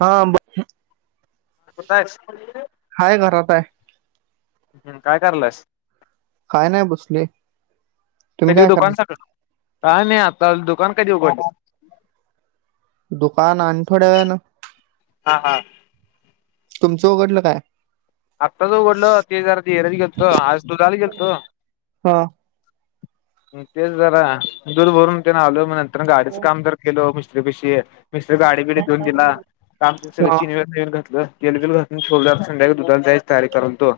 हा बरी कुठायस हाय घरात हाय हम् काय करलायस काय नाय बसलोय तुम्ही कधी काय दुकान करलाय सा काय नाही आता दुकान कधी उघडलं दुकान आणि थोड्या वेळानं हा हा तुमचं उघडलंय काय आत्ताच उघडलं ते जरा शेजारी गेलतो आज दुधाला गेलतो हा तेच जरा दूध भरून ते न आलो मग नंतर गाडीचं काम करत गेलो मिस्त्री पशी मिस्तरी गाडी बिडी देऊन गेला... काम सगळं हा चैन ते नवी घातलं तेलबिल घालून ठेवले आता संध्याकाळी दुधाला जायाची तयारी करत होतो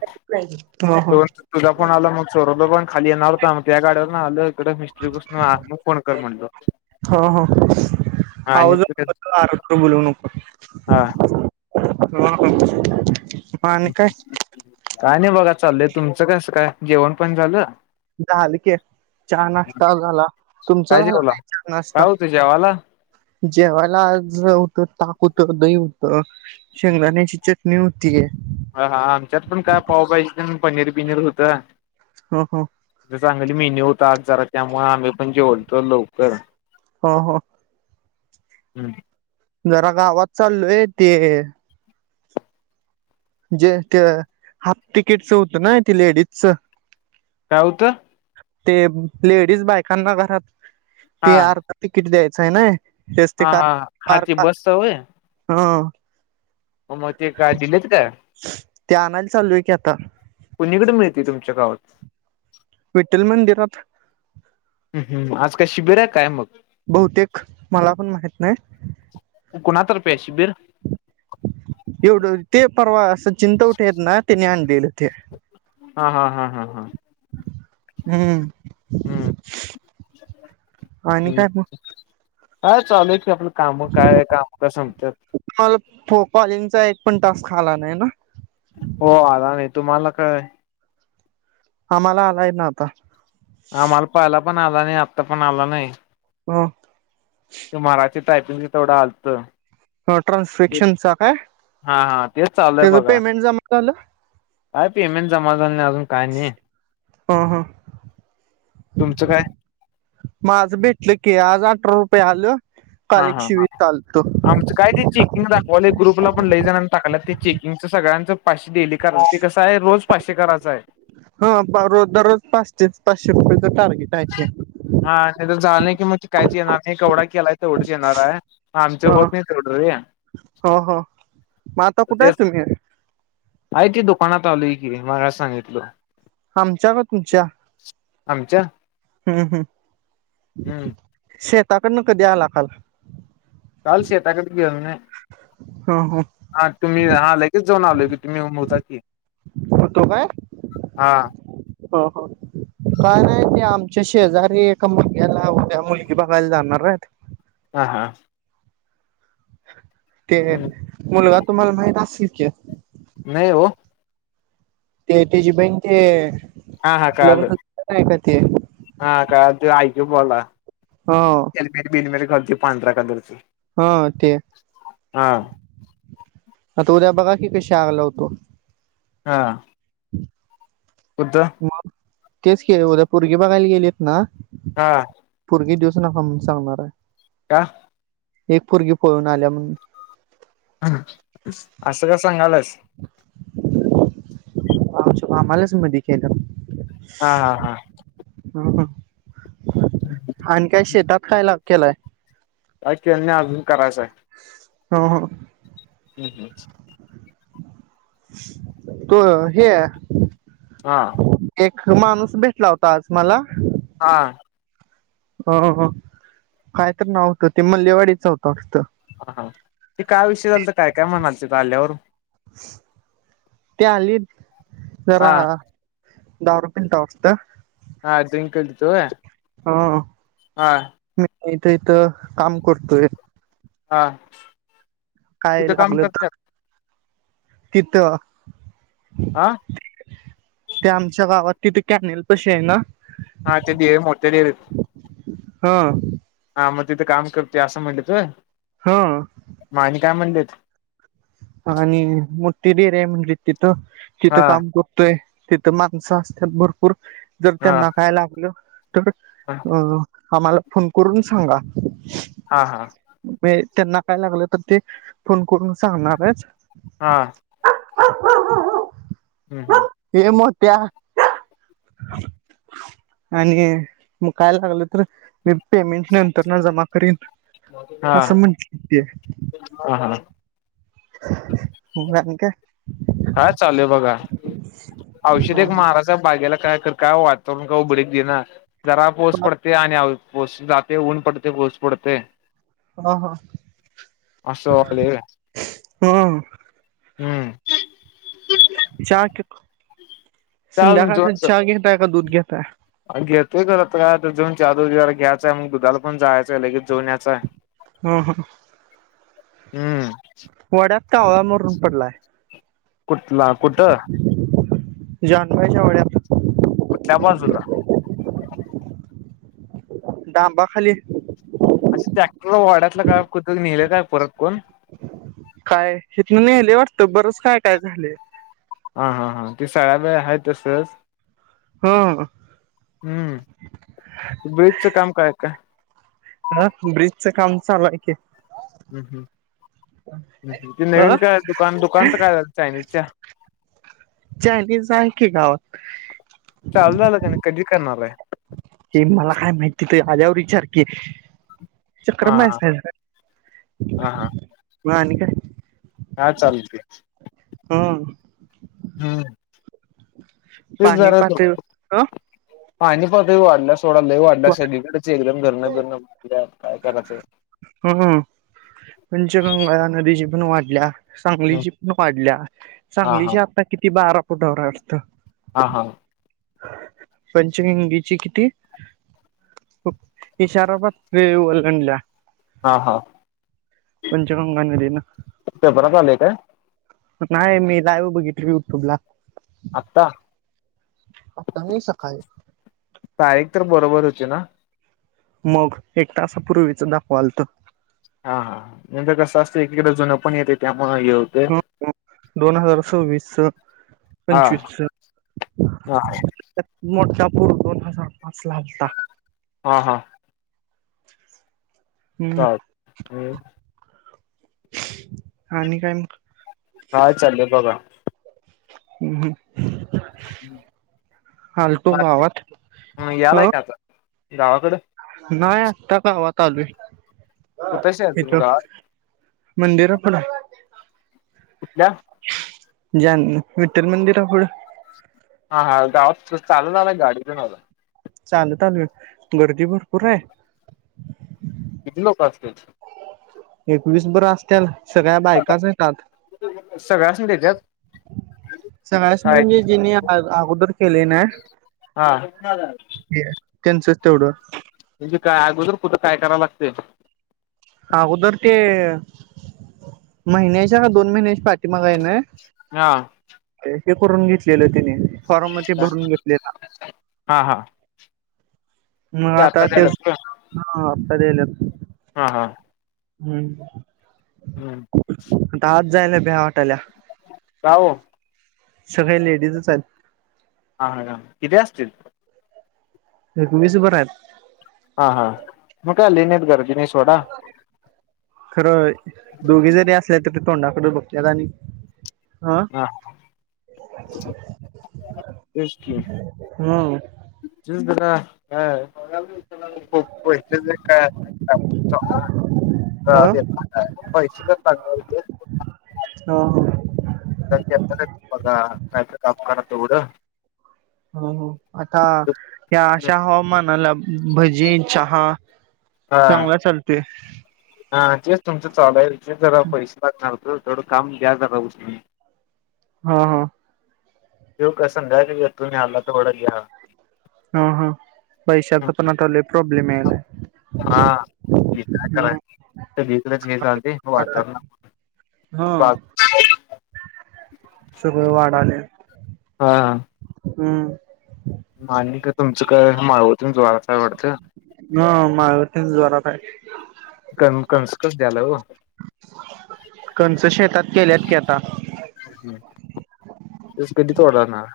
हा हा तोवर तुझा फोन आला मग तो सौरभला पण खाली येणार मग त्या गाड्यावरनं आलो इकडं मिस्तरी पासून आतून फोन कर म्हणलो हा हा आणि आवाज [inaudible] [inaudible] बोलवून हा मग आणि काय काय नाही बघा चाललंय तुमचं कसं काय जेवण पाणी झालं झालं की चहा नाश्ता झाला तुमचा काय झाला जेवला नाही चहा काय नाश्ता होतं जेवाला जेवायला आज होतं ताक होतं दही होतं शेंगदाण्याची चटणी होती ठीक ए हा आमच्यात पण काय पावभाजी आणि पनीर बिनीर होतं हो हो तिथं चांगली मेन्यू होता आज जरा त्यामुळे आम्ही पण जेवलतो लवकर हो हो हम् जरा गावात चाललोय ते जे ते हाफ तिकीटचं होतं ना ते लेडीजच काय होतं ते लेडीज बायकांना घरात हा ते अर्ध तिकीट द्यायचंय ना एस टी हा हा हा ते कार्ड बसच होय [inaudible] हा मग मग ते काय दिलेत का ते आणायला चाललोय की आता कुणीकडं मिळतं तुमच्या गावात विठ्ठल मंदिरात ह् हम् आज काय शिबिर हाय काय मग बहुतेक मला पण माहित नाही कुणा तर्फे हाय शिबिर एवढं ते परवा चिंताउठे आहेत ना तेने आणलेले ते हा हा हा हा हा हम्म. हम्म आणि काय मग. हा चालू की आपलं काम काय काम का संपतात. बॉलिंगचा एक पण टास्क आला नाही ना. हो आला नाही तुम्हाला काय. आम्हाला आलाय ना आता. आम्हाला पाहाला पण आला नाही आत्ता पण आला ना. ही. हा. टायपिंग तेवढं आलतं. ह ट्रान्फॅक्शनचा काय हा हा तेच चालूय त्याच बघा पेमेंट जमा झालं. काय पेमेंट जमा झालं नाही अजून काय नाही. हा हा. तुमचं काय माझं भेटल की आज अठरा रुपये आल. हा कालिक हा शिवी हा चालतो. ॉल एक ग्रुपला पण लई जाणार टाकला ते चेकिंग च सगळ्यांचं पाचशे डेली करायच कसं आहे रोज पाच. शे करायचं आहे. हा रज दररोज पाचश पाचशे रुपयाेच टार्गेट आहे. हा नाही तर झालं नाही की मग ते काहीच येणार नाही एवढा केलाय तेवढंच येणार आहे आमच ह होत नाही तेवढं. हो. [inaudible] हो हो. मग आता कुठे ते आहे तुम्ही आय तेी दुकानात आलय की मला सांगितलं. आमच्या का तुमच्या. आमच्या हम्म हम्म शेताकडनं कधी आला खल. काल शता कडे घ ना. ह ह हा तुम्ही हा लगेच जाऊन आलो की तुम्ही उमरता की. होतो काय हा हो हो काय नाही. आमच्या शेजारी एका मुलग्याला उद्या मुलगी बघायला जाणार आहेत. हा हा. ते मुलगा तुम्हाला माहित असेल की. नाहीव. ते त्याची बहिण ते. हा हा कळालं. लग्न नाही का ते हा काय त आऐक बोला ह एलमेरी बिलमेरी घाल पांढरा काधरची. हा हा. अ तोऱ्या बघा की कशा आगला होतो. हा. कुद्द. मग तेच के उद्या परगे बघायला गेलेत ना. हा. ग दिवस नका म सांगणार आहे. का. एक फुरगी पळून आल्या म्हणून. असं का सांगालच. आ आ मला सु म खेलं. हा हा हा. हम्म आणि काय शेतात कायला केलाय. का केल्य अजून करायचंय. हं हं हम्म हम् तो... हे हा माणूस भेटला होता आज मला हा अ काय तर नाव व्हतं, ते मल्लेवाडीच होतं वाटतं हा हा ते काय विषय झालता, काय काय म्हणाले तिथं आल्यावर ते आली हा जरा.. दारू पिलता वाटतं? हा ड्रिंक करतोय हा... मी इथं इथं काम करतोय. हा काय कुठं काम लागलं तर करत्यात तिथं, हा ते आमच्या गावात तिथं कॅनल पशी ए ना हा ते देव मोठे देव ए हा मग तिथं काम करतोय असं म्हटलंत व्हय? हा का म्हटलीत? आणि मोठी डेरी आहे म्हणजे तिथं, तिथं हा काम करतोय तिथं माणसं असतात भरपूर, जर हा त्यांना काय लागलं तर... हा हा अ आम्हाला फोन करून सांगा. हा हा म्हणजे त्यांना काय लागलं तर ते फोन करून सांगणारच हा ये मग त्या आणि मग काय लागलं तर मी पेमेंट नंतरन जमा करीन हा असं म्हटलीत ते? हा हा [unintelligible] हा चालू आहे बघा.. औषध हो एक मारायचं ए बागेला काय तर काय वातावरण का [unintelligible] ना जरा पाऊस हो पडतंय आणि पाऊस जाते, ऊन पडते... पाऊस पडते हा हा असं वाले हम् हम्म चहा... त्या संध्याकाळचं चहा जोन घेताय का दूध घेताय? घेतोय [unintelligible] चहा [unintelligible] मग दुधाला पण जायचंय लगेच जाऊन यायचंय हम्म हम् हम्म वाड्यात कावळा मरून पडलाय. कुठला कुठं? तुझ्या [unintelligible] वाड्यात त्या बाजूला [unintelligible] खाली असं ट्रॅक्टर वाड्यातलं का [unintelligible] नेलं काय परत कोण? काय हितनं नेलंय वाटतं, बरच काय काय झालंय हा हा हा ते [unintelligible] हाय तसंच ह हम्म, ब्रीजचं काम काय काय? हं, ब्रिजचं काम चालू हाय की हम् हम्म ते अ नवीन काय दुकान दुकानचं काय झालं चायनीजच्या? चायनिज आहे की गावात चालू झालं का नाही कधी करणार आहे हे मला काय माहिती त वर विचार की? हा चक्रम हायस हा काय मग आणि काय काय चालते. हम. हम. पाणी पाहतोय ओ पाणी पातळी वाढल्या सोडा लई वाढल्या सगळीकडच एकदम घरणं बिरण भरल्यात काय करायचं. हम्म हम् पंचगंगा नदीची पण वाढल्या. हम्म. सांगलीची पण वाढल्या हा हा सांगलीची आता किती बारा फुटावर हाय वाटत. हा हा. पंचगंगीची किती? इशारा पातळी वलंडल्या. हा हा. पंचगंगा नदीन पेपरात आलेय काय? नाही मी लाईव्ह बघितली युट्यूब ला. आत्ता? आता नाही सकाळी तारीख तर बरोबर होती ना. मग एक तासापूर्वीच दाखवालत हा हा नंतर कसं असतय एकीकदा जुन पण येतय त्यात दोन हजार सव्वीस च हा पंचवीस हा च, मोठा पूर दोन हजार पाच ला होता. हा हा. हम्म [unintelligible] आणि काय म, हाय चाललेल बघा. हम्म हम्. गावात [inaudible] यालाय अ काता गावाकडं. नाही अत्ता गावात आलोय कुठशी आहे तुम गावात? मंदिर आपल कुठल्या जान वीठ्ठल मंदिरापुढ. हा हा गावा कस चालत आला गाडी घेऊन आलाय चालत आलोय गर्दी भरपूर हाय किती लोक असत्यात एकवीस बरं असत्याल सगळ्या बायकाच हायत आत सगळा सगळ्यासनी देत्यात सगळासणी काय म्हणजे जिनी अगोदर केलय ना, हा. त्यांनचच तेवढं. म्हणजे काय अगोदर कुठं काय कराव लागतय अगोदर ते महिन्याच्या का दोन महिन्याच्या पाठी माग व्हय ना हा हे करून घेतलेलं तिने. फॉर्म ते भरून घेतलेला हा हा मग ते आता तेच द्यायल्यात होय हा अत्ता द्यायल्यात हा हा. हम्. हम्म. तात जायले बे्याात. काह? सगळे लेडीजच आहेत. हा, हा, ना, किथे असतील? तुम्ही सु बरह [unintelligible] हा हा मग काय लेण्यात गर्दीनेश खरं, दोघे जरी असले तर तोंडाकडं बघत्यात आणि हा तेच की, जस्ट आता काय खूप पैसे जे काय असल ते आपून ह सांग ह पैसेां [unintelligible] ह [unintelligible] बघा, काय त काम काढा तेवढं हुम हूं, आता या अशा हवामानाला, भजी, चहा हा चांगला चालते हा जेच तुमचं चालू हाय, जे जरा पैसे लागणार, तर तेवढं काम द्या जरा उसन हूं, हू त्यो कस संद्याकाळी मेट्रो आला, तर एवढा हम, हं, पैशाचा पण आता लय प्रॉब्लेम यायलाय हा, हे काय करायचं, सगळीकडेच हे चालते वातावरण हा बात सगळं वाड आलेत हा हम्म मान का तुमचं काय मावळात इऊन तुम्हालाच काय वाटत हा माळवती जोरात हाय क कसकस [unintelligible] द्याला हो कणसं शेतात केल्यात की आता ऊस कधी तोडणार?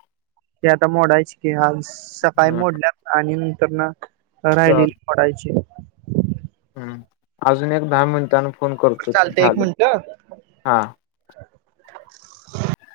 ते आता, मोडायचे की, आज सकाळी मोडल्यात आणि नंतर ना चाल राहिलेली पडायची हम्म, अजून एक, दहा मिनिटांन फोन करतो, ते चालतंय एक झालं, मिनिटं हा [inaudible]